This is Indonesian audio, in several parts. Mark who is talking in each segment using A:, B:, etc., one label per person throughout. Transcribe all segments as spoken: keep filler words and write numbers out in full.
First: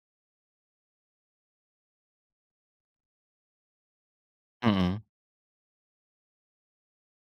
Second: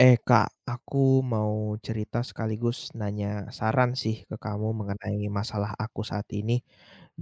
A: Eh Kak, aku mau cerita sekaligus nanya saran sih ke kamu
B: Mhm
A: mengenai masalah aku saat ini.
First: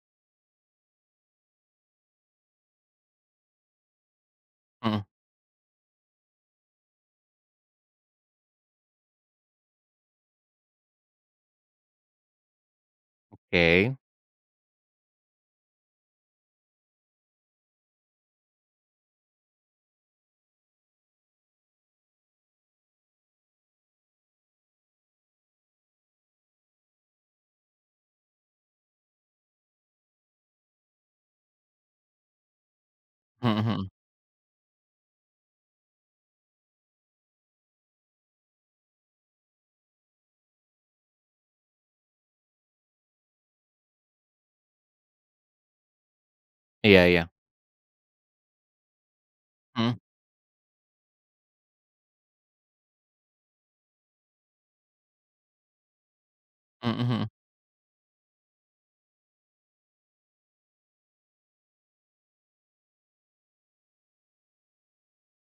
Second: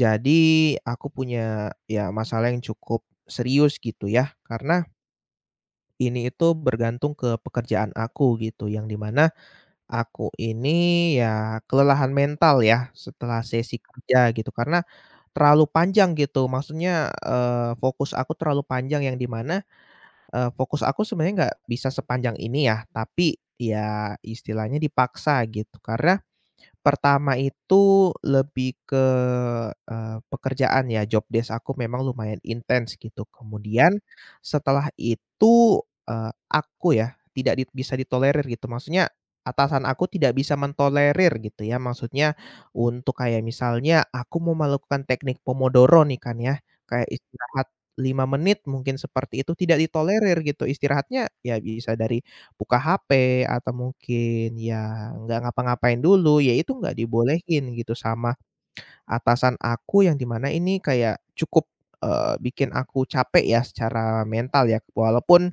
A: Jadi aku punya ya masalah yang cukup serius gitu ya, karena
B: mhm.
A: ini itu bergantung ke pekerjaan aku gitu, yang dimana aku ini ya kelelahan mental ya setelah sesi
B: Oke.
A: kerja gitu, karena terlalu panjang gitu. Maksudnya, eee, fokus aku terlalu panjang yang dimana. Eee, fokus aku sebenarnya nggak bisa sepanjang ini ya, tapi ya istilahnya dipaksa gitu karena pertama itu lebih ke, eee, pekerjaan ya, job desk aku memang lumayan intens gitu.
B: Mhm mhm.
A: Kemudian setelah itu, eee, aku ya tidak dit bisa ditolerir gitu, maksudnya atasan aku tidak bisa mentolerir gitu ya, maksudnya untuk kayak misalnya aku mau melakukan teknik pomodoro nih kan ya,
B: Iya
A: kayak
B: iya.
A: istirahat lima menit mungkin seperti itu, tidak
B: Mhm
A: ditolerir gitu. Istirahatnya ya bisa dari buka H P atau mungkin ya nggak ngapa-ngapain dulu, ya itu nggak
B: mhm mhm
A: dibolehin gitu sama atasan aku yang di mana ini kayak cukup, eee, bikin aku capek ya secara mental ya, walaupun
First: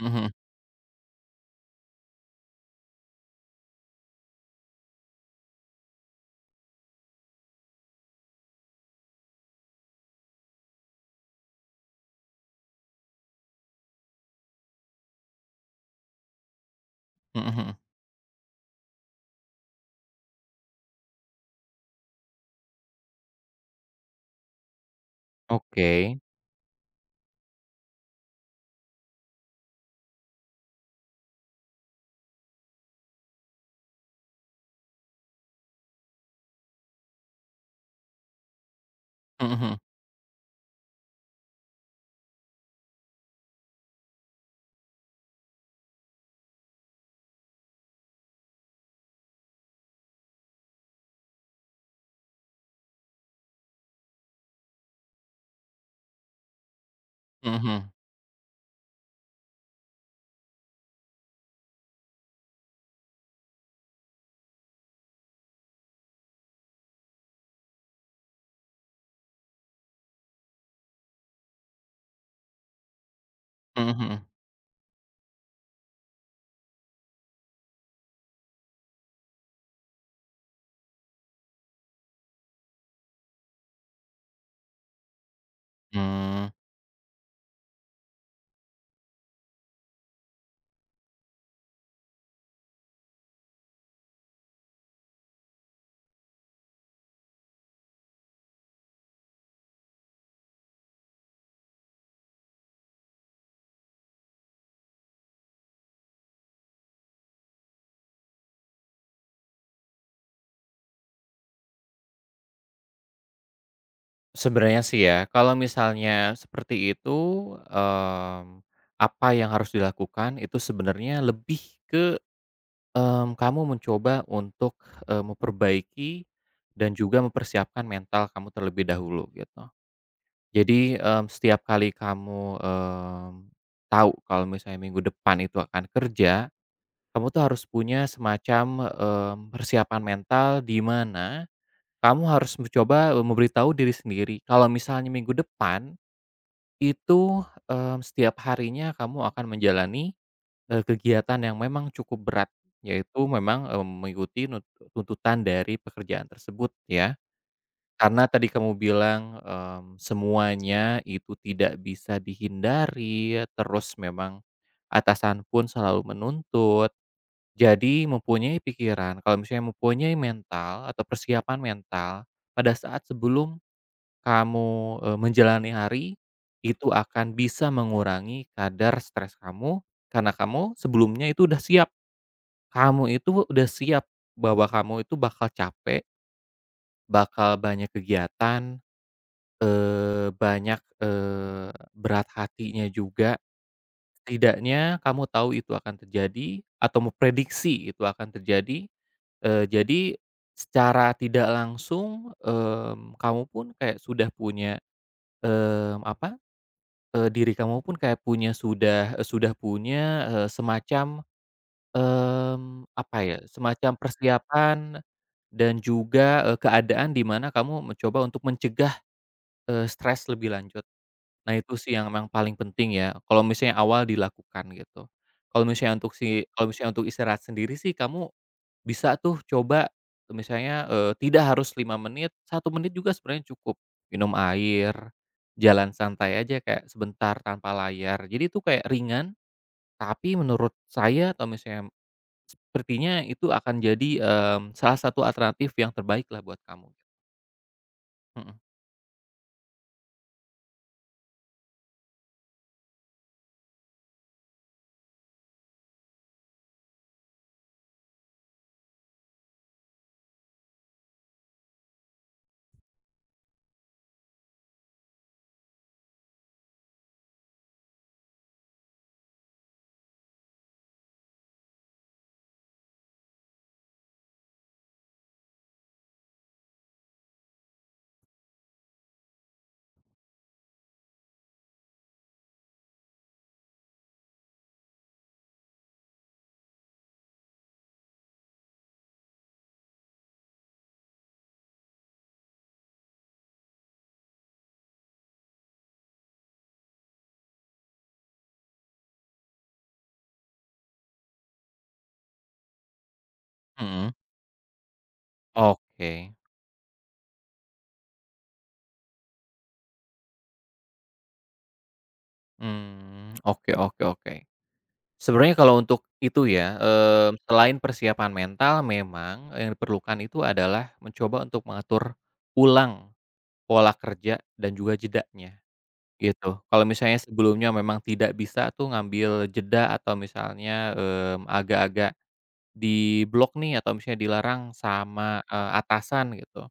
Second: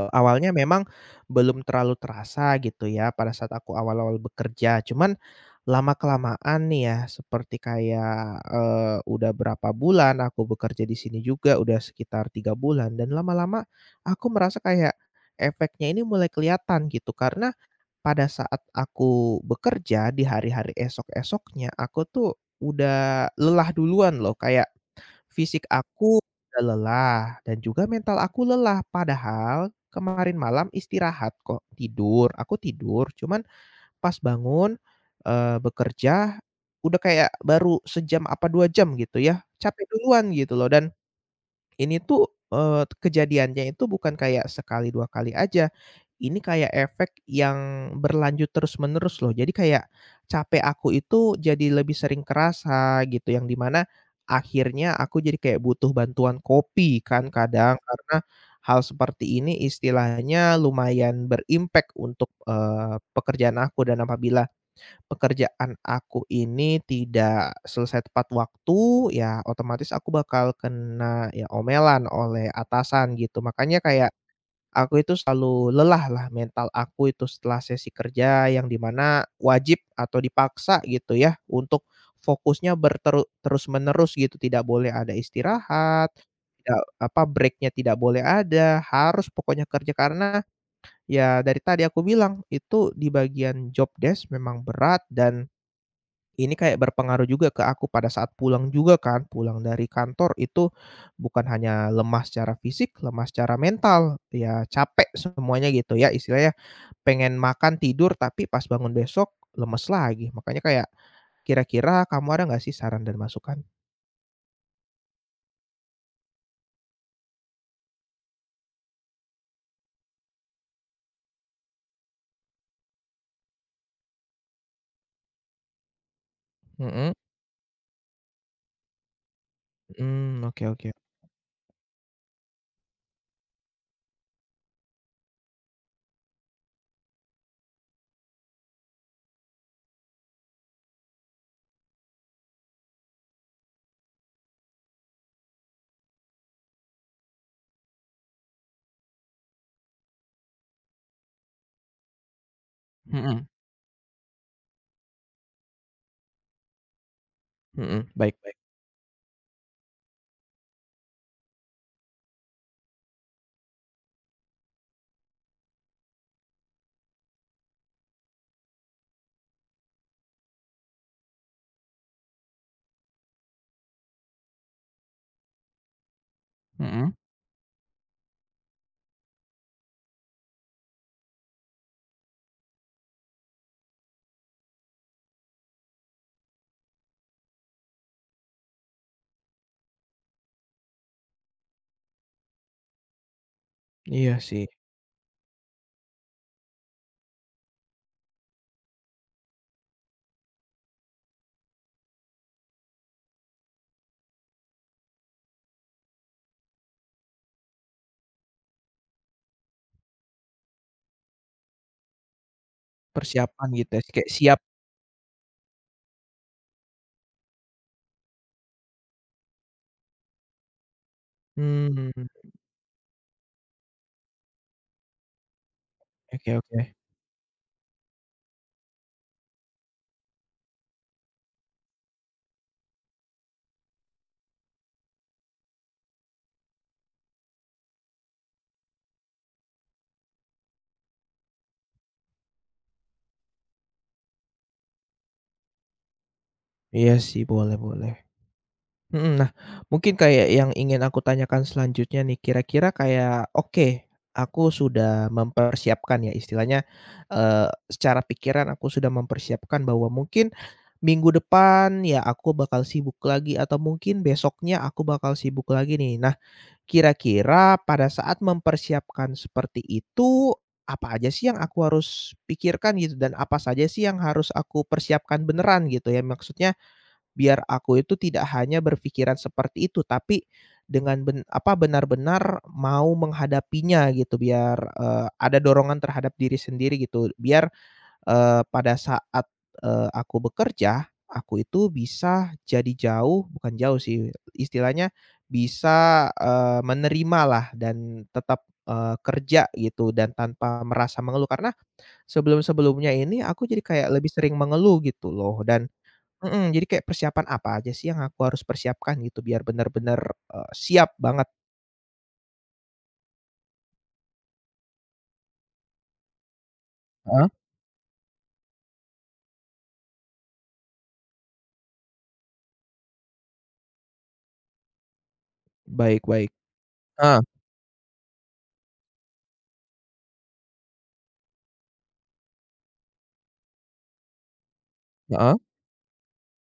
B: mhm
A: memang belum terlalu terasa gitu ya pada saat aku awal-awal bekerja, cuman lama-kelamaan nih ya seperti kayak, eee, udah berapa bulan aku bekerja di sini juga udah sekitar tiga bulan dan lama-lama aku merasa kayak efeknya ini mulai kelihatan gitu.
B: mhm
A: Karena
B: mhm.
A: pada saat aku bekerja di hari-hari esok-esoknya, aku tuh udah lelah duluan loh, kayak fisik
B: Oke.
A: aku udah lelah dan juga mental aku lelah. Padahal kemarin malam istirahat kok, tidur, aku tidur, cuman pas bangun, eee, bekerja udah kayak baru sejam apa dua jam gitu ya,
B: Mhm
A: capek duluan gitu loh. Dan ini tuh, eee, kejadiannya itu bukan kayak sekali, dua kali aja. Ini kayak efek yang berlanjut terus-menerus loh. Jadi kayak capek aku itu jadi lebih sering kerasa gitu, yang di mana akhirnya aku jadi kayak butuh bantuan kopi kan
B: mhm
A: kadang,
B: mhm
A: karena hal seperti ini istilahnya lumayan berimpact untuk, eee, pekerjaan aku. Dan apabila pekerjaan aku ini tidak selesai tepat waktu, ya otomatis aku bakal kena ya omelan oleh atasan gitu. Makanya
B: mhm mhm
A: kayak
B: mhm.
A: aku itu selalu lelah lah mental aku itu setelah sesi kerja yang dimana wajib atau dipaksa gitu ya untuk fokusnya berteru terus-menerus gitu, tidak boleh ada istirahat,
B: Mmm,
A: tidak apa, breaknya tidak boleh ada, harus pokoknya kerja karena ya dari tadi aku bilang itu di bagian job desk memang berat. Dan ini kayak berpengaruh juga ke aku pada saat pulang juga kan, pulang dari kantor itu bukan hanya lemah secara fisik, lemah secara mental, ya capek semuanya gitu ya, istilahnya pengen makan, tidur, tapi pas bangun besok lemes lagi. Makanya kayak kira-kira kamu ada nggak sih saran dan masukan?
B: Sebenarnya sih ya, kalau misalnya seperti itu, mmm, apa yang harus dilakukan itu sebenarnya lebih ke, mmm, kamu mencoba untuk, eee, memperbaiki dan
A: Mhm,
B: juga mempersiapkan mental kamu terlebih dahulu gitu.
A: mmm, oke oke.
B: Jadi, mmm, setiap kali kamu, mmm, tahu kalau misalnya minggu depan itu akan kerja, kamu tuh harus punya semacam, mmm, persiapan mental di mana kamu harus mencoba, memberitahu diri sendiri kalau misalnya minggu depan itu, mmm, setiap harinya kamu akan menjalani, eee, kegiatan yang memang cukup berat, yaitu
A: Mhm
B: memang, eee, mengikuti nut tuntutan dari pekerjaan tersebut ya.
A: mhm,
B: Karena
A: baik
B: tadi
A: baik.
B: kamu bilang, mmm, semuanya itu tidak bisa dihindari, terus memang atasan pun selalu menuntut. Jadi mempunyai pikiran, kalau misalnya mempunyai mental atau persiapan mental pada saat sebelum kamu, eee, menjalani hari, itu
A: Mhm,
B: akan bisa mengurangi kadar stres kamu, karena kamu sebelumnya itu udah siap. Kamu itu udah siap bahwa kamu itu bakal capek, bakal banyak kegiatan, Eee, banyak, eee, berat hatinya juga.
A: iya sih,
B: Setidaknya kamu tahu itu akan terjadi atau memprediksi itu akan terjadi, eee, jadi secara tidak langsung, mmm, kamu pun kayak sudah punya, mmm, apa, eee, diri kamu pun kayak punya sudah eee, sudah punya, eee, semacam, mmm, apa ya,
A: persiapan gitu
B: semacam
A: ya, kayak siap.
B: persiapan dan juga, eee, keadaan di mana kamu mencoba untuk mencegah, eee, stres lebih lanjut. Nah itu sih yang
A: Mmm,
B: memang paling penting ya, kalau misalnya awal dilakukan gitu. Kalau misalnya untuk si
A: oke
B: kalau
A: oke.
B: misalnya untuk istirahat sendiri sih kamu bisa tuh coba misalnya, eee, tidak harus lima menit, satu menit juga sebenarnya cukup. Minum air, jalan santai aja kayak sebentar tanpa layar. Jadi itu kayak ringan, tapi menurut saya atau misalnya sepertinya itu akan jadi, mmm, salah satu alternatif yang terbaik lah buat kamu.
A: Iya sih, boleh boleh.
B: Mhm
A: Mhm, nah mungkin kayak yang ingin aku tanyakan selanjutnya nih, kira-kira kayak oke, aku sudah mempersiapkan ya istilahnya, eee, secara pikiran aku sudah mempersiapkan bahwa mungkin minggu depan ya aku bakal sibuk lagi atau mungkin besoknya aku bakal sibuk lagi nih. Nah kira-kira pada saat mempersiapkan seperti itu, apa aja sih yang aku harus pikirkan gitu dan apa saja sih yang harus aku persiapkan beneran gitu ya? Maksudnya biar aku itu tidak hanya berpikiran seperti itu, tapi dengan ben apa, benar-benar mau menghadapinya gitu biar, eee, ada dorongan terhadap diri sendiri gitu. Biar, eee, pada saat, eee, aku bekerja, aku itu bisa jadi jauh bukan jauh sih, istilahnya bisa, eh, menerima lah dan tetap, eee, kerja gitu dan tanpa merasa mengeluh. Karena sebelum-sebelumnya ini aku jadi kayak
B: mhm.
A: lebih sering mengeluh gitu loh. Dan
B: Oke.
A: mhm, jadi kayak persiapan apa aja sih yang aku harus persiapkan gitu biar benar-benar eee, siap banget?
B: Mmm, oke oke oke. Sebenarnya kalau untuk itu ya. Mhm.
A: Heeh.
B: Selain persiapan mental memang yang diperlukan itu adalah mencoba untuk mengatur ulang pola kerja dan juga jedanya,
A: Baik baik.
B: gitu. Kalau misalnya
A: Heeh,
B: sebelumnya memang tidak bisa tuh ngambil jeda atau misalnya, mmm, agak-agak diblok nih atau misalnya dilarang sama,
A: heeh.
B: eee, atasan gitu.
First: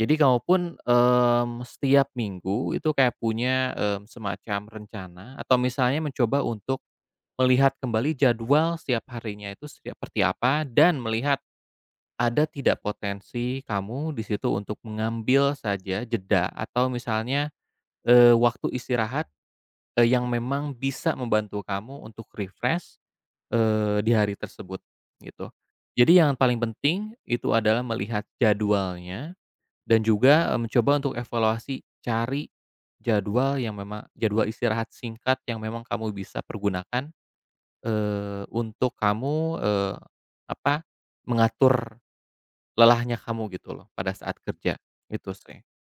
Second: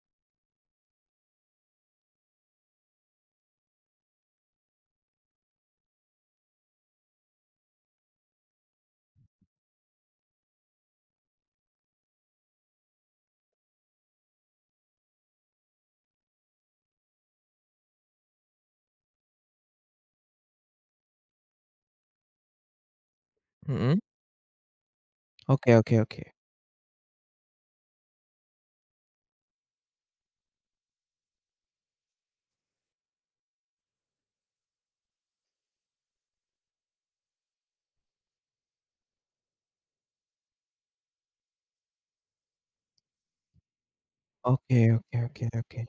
B: Jadi kamu pun, mmm, setiap minggu itu kayak punya, mmm, semacam rencana atau misalnya mencoba untuk melihat kembali jadwal setiap harinya itu seperti apa dan melihat ada tidak potensi kamu di situ untuk mengambil saja jeda atau misalnya, eee, waktu istirahat, eee, yang memang bisa membantu kamu untuk refresh,
A: Mhm,
B: eee, di hari tersebut, gitu.
A: oke oke
B: Jadi
A: oke.
B: yang paling penting itu adalah melihat jadwalnya dan juga, eee, mencoba untuk evaluasi, cari jadwal yang memang jadwal istirahat singkat yang memang kamu bisa pergunakan, Eee, untuk kamu, eee, apa, mengatur lelahnya kamu gitu loh pada saat kerja,
A: Oke oke
B: itu
A: oke
B: sih.
A: oke.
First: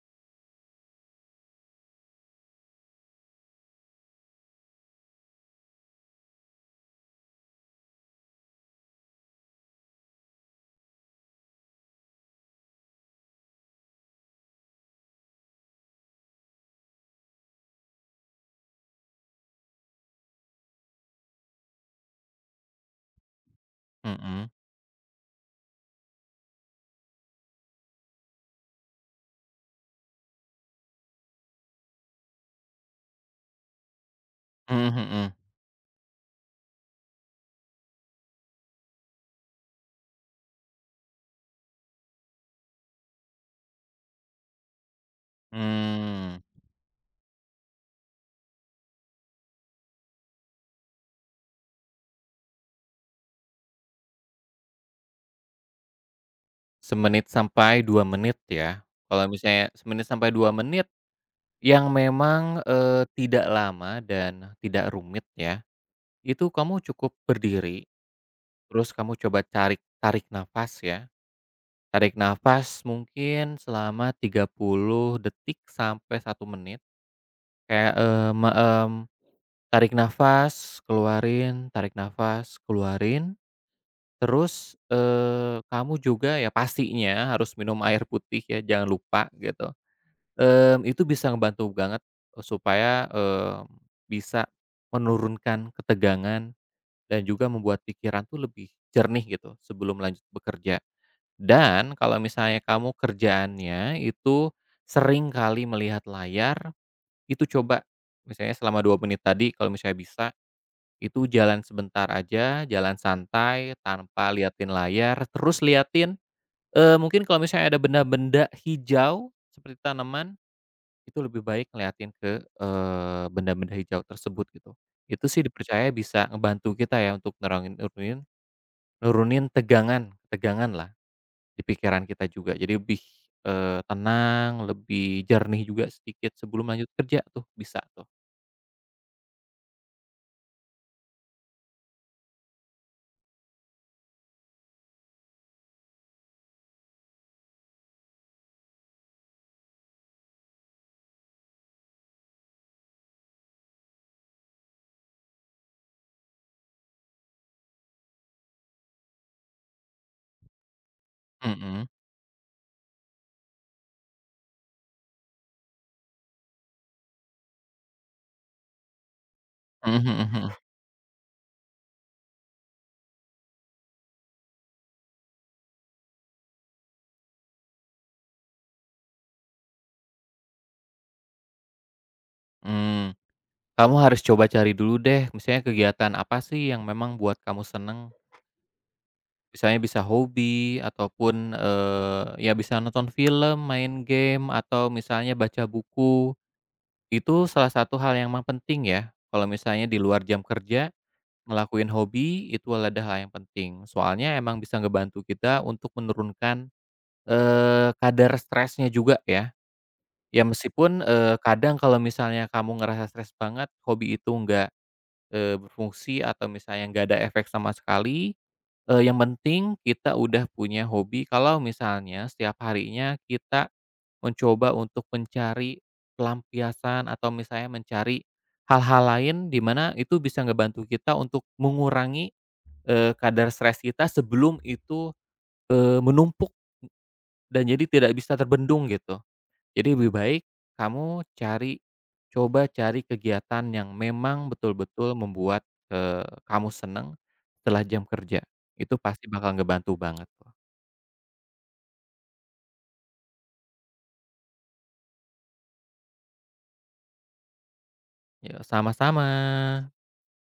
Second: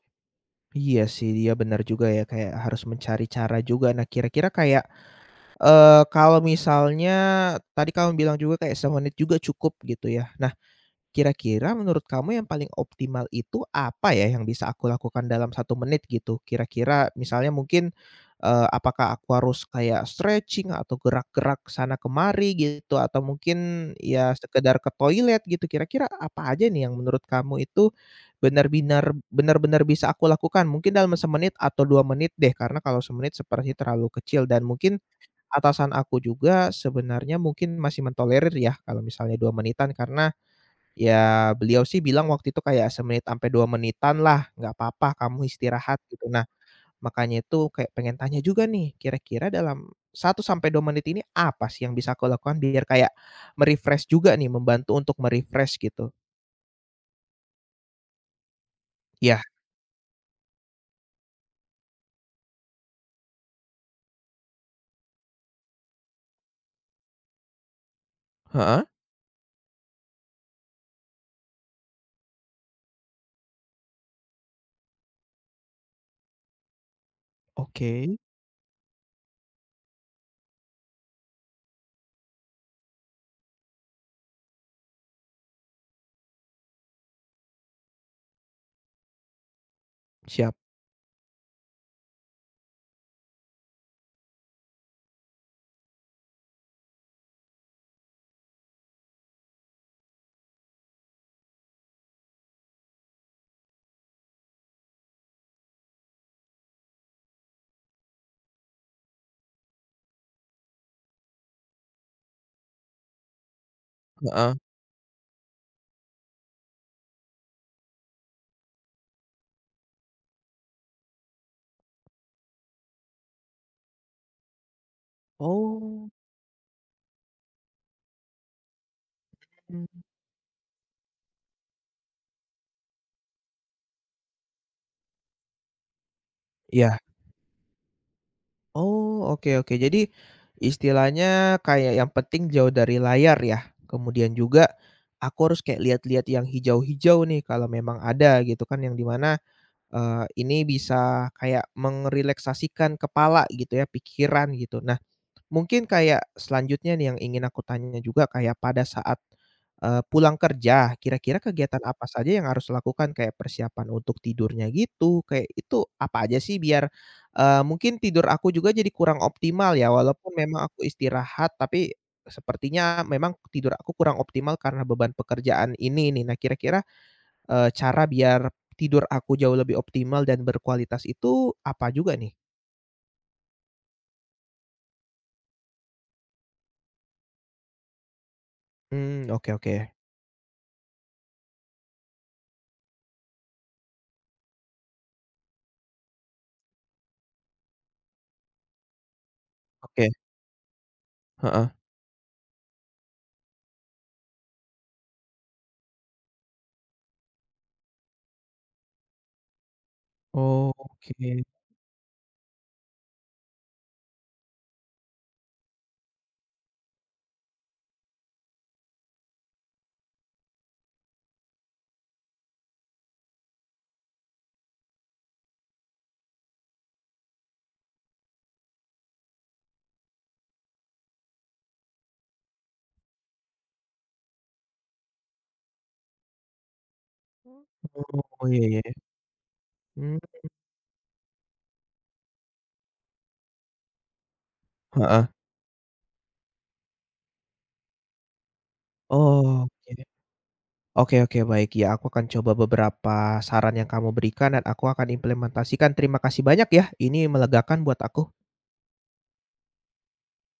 A: Iya sih, iya benar juga ya, kayak harus mencari cara juga. Nah kira-kira kayak, eee, kalau misalnya tadi kamu bilang juga kayak semenit juga cukup gitu ya. Nah kira-kira menurut kamu yang paling optimal itu apa ya yang bisa aku lakukan dalam satu menit gitu? Kira-kira misalnya mungkin, eee, apakah aku harus kayak stretching atau gerak-gerak sana kemari gitu atau mungkin ya
B: Mhm.
A: sekedar ke toilet gitu, kira-kira apa aja nih yang menurut kamu itu benar-benar benar-benar bisa aku lakukan? Mungkin dalam semenit atau dua menit deh, karena kalau semenit sepertinya terlalu kecil dan mungkin
B: Mhm mhm.
A: atasan aku juga sebenarnya mungkin masih mentolerir ya kalau misalnya dua menitan. Karena ya, beliau sih bilang waktu itu kayak semenit sampai dua menitan lah, "Nggak apa-apa kamu istirahat," gitu.
B: Mmm,
A: Nah, makanya itu kayak pengen tanya juga nih, kira-kira dalam satu sampai dua menit ini apa sih yang bisa aku lakukan biar kayak me juga nih, membantu untuk me gitu?
B: Semenit sampai dua menit ya. Kalau
A: Iya,
B: misalnya semenit sampai dua menit yang memang, eee, tidak lama dan tidak rumit ya, itu kamu cukup berdiri,
A: heeh,
B: terus kamu coba cari tarik nafas ya. Tarik nafas mungkin selama tiga puluh detik sampai satu menit kayak,
A: oke,
B: mmm, mmm tarik nafas, keluarin, tarik nafas, keluarin, terus, eee, kamu juga ya pastinya harus minum air putih ya, jangan lupa gitu.
A: siap,
B: Mmm, itu bisa ngebantu banget e supaya, eee, bisa menurunkan ketegangan dan juga membuat pikiran tuh lebih jernih gitu sebelum lanjut bekerja. Dan kalau misalnya kamu kerjaannya itu sering kali melihat layar, itu coba misalnya selama dua menit tadi kalau misalnya bisa itu jalan sebentar aja, jalan santai tanpa
A: heeh.
B: liatin layar, terus liatin, eee, mungkin kalau misalnya ada benda-benda hijau seperti tanaman, itu lebih baik ngeliatin ke, eee, benda-benda hijau tersebut gitu. Itu sih dipercaya
A: Oh,
B: bisa ngebantu kita ya untuk nerangin nurunin nurunin
A: mmm.
B: tegangan tegangan lah di pikiran kita juga. Jadi lebih, eee, tenang, lebih jernih juga sedikit sebelum lanjut
A: Iya.
B: kerja tuh, bisa tuh.
A: Oh, oke oke. Jadi, istilahnya kayak yang penting jauh dari layar ya? Kemudian juga, aku harus kayak lihat-lihat yang hijau-hijau nih kalau memang ada gitu kan yang dimana mana, ini bisa kayak mengerileksasikan kepala gitu ya, pikiran gitu. Nah, mungkin kayak selanjutnya nih yang ingin aku tanya juga kayak pada saat, eee, pulang kerja kira-kira kegiatan
B: Mhm.
A: apa saja yang harus dilakukan kayak persiapan untuk tidurnya gitu, kayak itu apa aja sih biar, eee, mungkin tidur aku juga jadi kurang optimal ya
B: Mhm mhm
A: walaupun
B: mhm.
A: memang aku istirahat tapi sepertinya memang tidur aku kurang optimal karena beban pekerjaan ini nih. Nah kira-kira, eee, cara biar tidur aku jauh lebih optimal dan berkualitas itu apa juga nih?
B: Mmm. Kamu harus coba cari dulu deh, misalnya kegiatan apa sih yang memang buat kamu seneng.
A: Mmm, oke oke.
B: Misalnya bisa hobi ataupun, eee, ya bisa nonton film, main game, atau misalnya baca buku. Itu salah satu hal yang memang penting ya, kalau misalnya di
A: Oke,
B: luar jam kerja,
A: heeh.
B: ngelakuin hobi itu adalah hal yang penting. Soalnya emang bisa ngebantu kita untuk menurunkan, eee, kadar stresnya juga ya. Ya meskipun,
A: Oke,
B: eee, kadang kalau misalnya kamu ngerasa stres banget, hobi itu nggak, Eee, berfungsi atau misalnya nggak ada efek sama sekali, eee, yang penting kita udah punya hobi kalau misalnya setiap harinya kita mencoba untuk mencari pelampiasan atau misalnya mencari hal-hal lain di mana itu bisa ngebantu kita untuk mengurangi, eee, kadar stres kita sebelum itu, eee, menumpuk dan jadi tidak bisa
A: oh, iya iya,
B: terbendung gitu. Jadi lebih
A: mmm,
B: baik kamu cari coba cari kegiatan yang memang betul-betul
A: heeh,
B: membuat, eee, kamu seneng setelah jam kerja. Itu pasti bakal
A: oke
B: ngebantu banget loh.
A: oke oke, baik ya aku akan coba beberapa saran yang kamu berikan dan aku akan implementasikan. Terima kasih banyak ya, ini melegakan buat aku.
B: Ya sama-sama.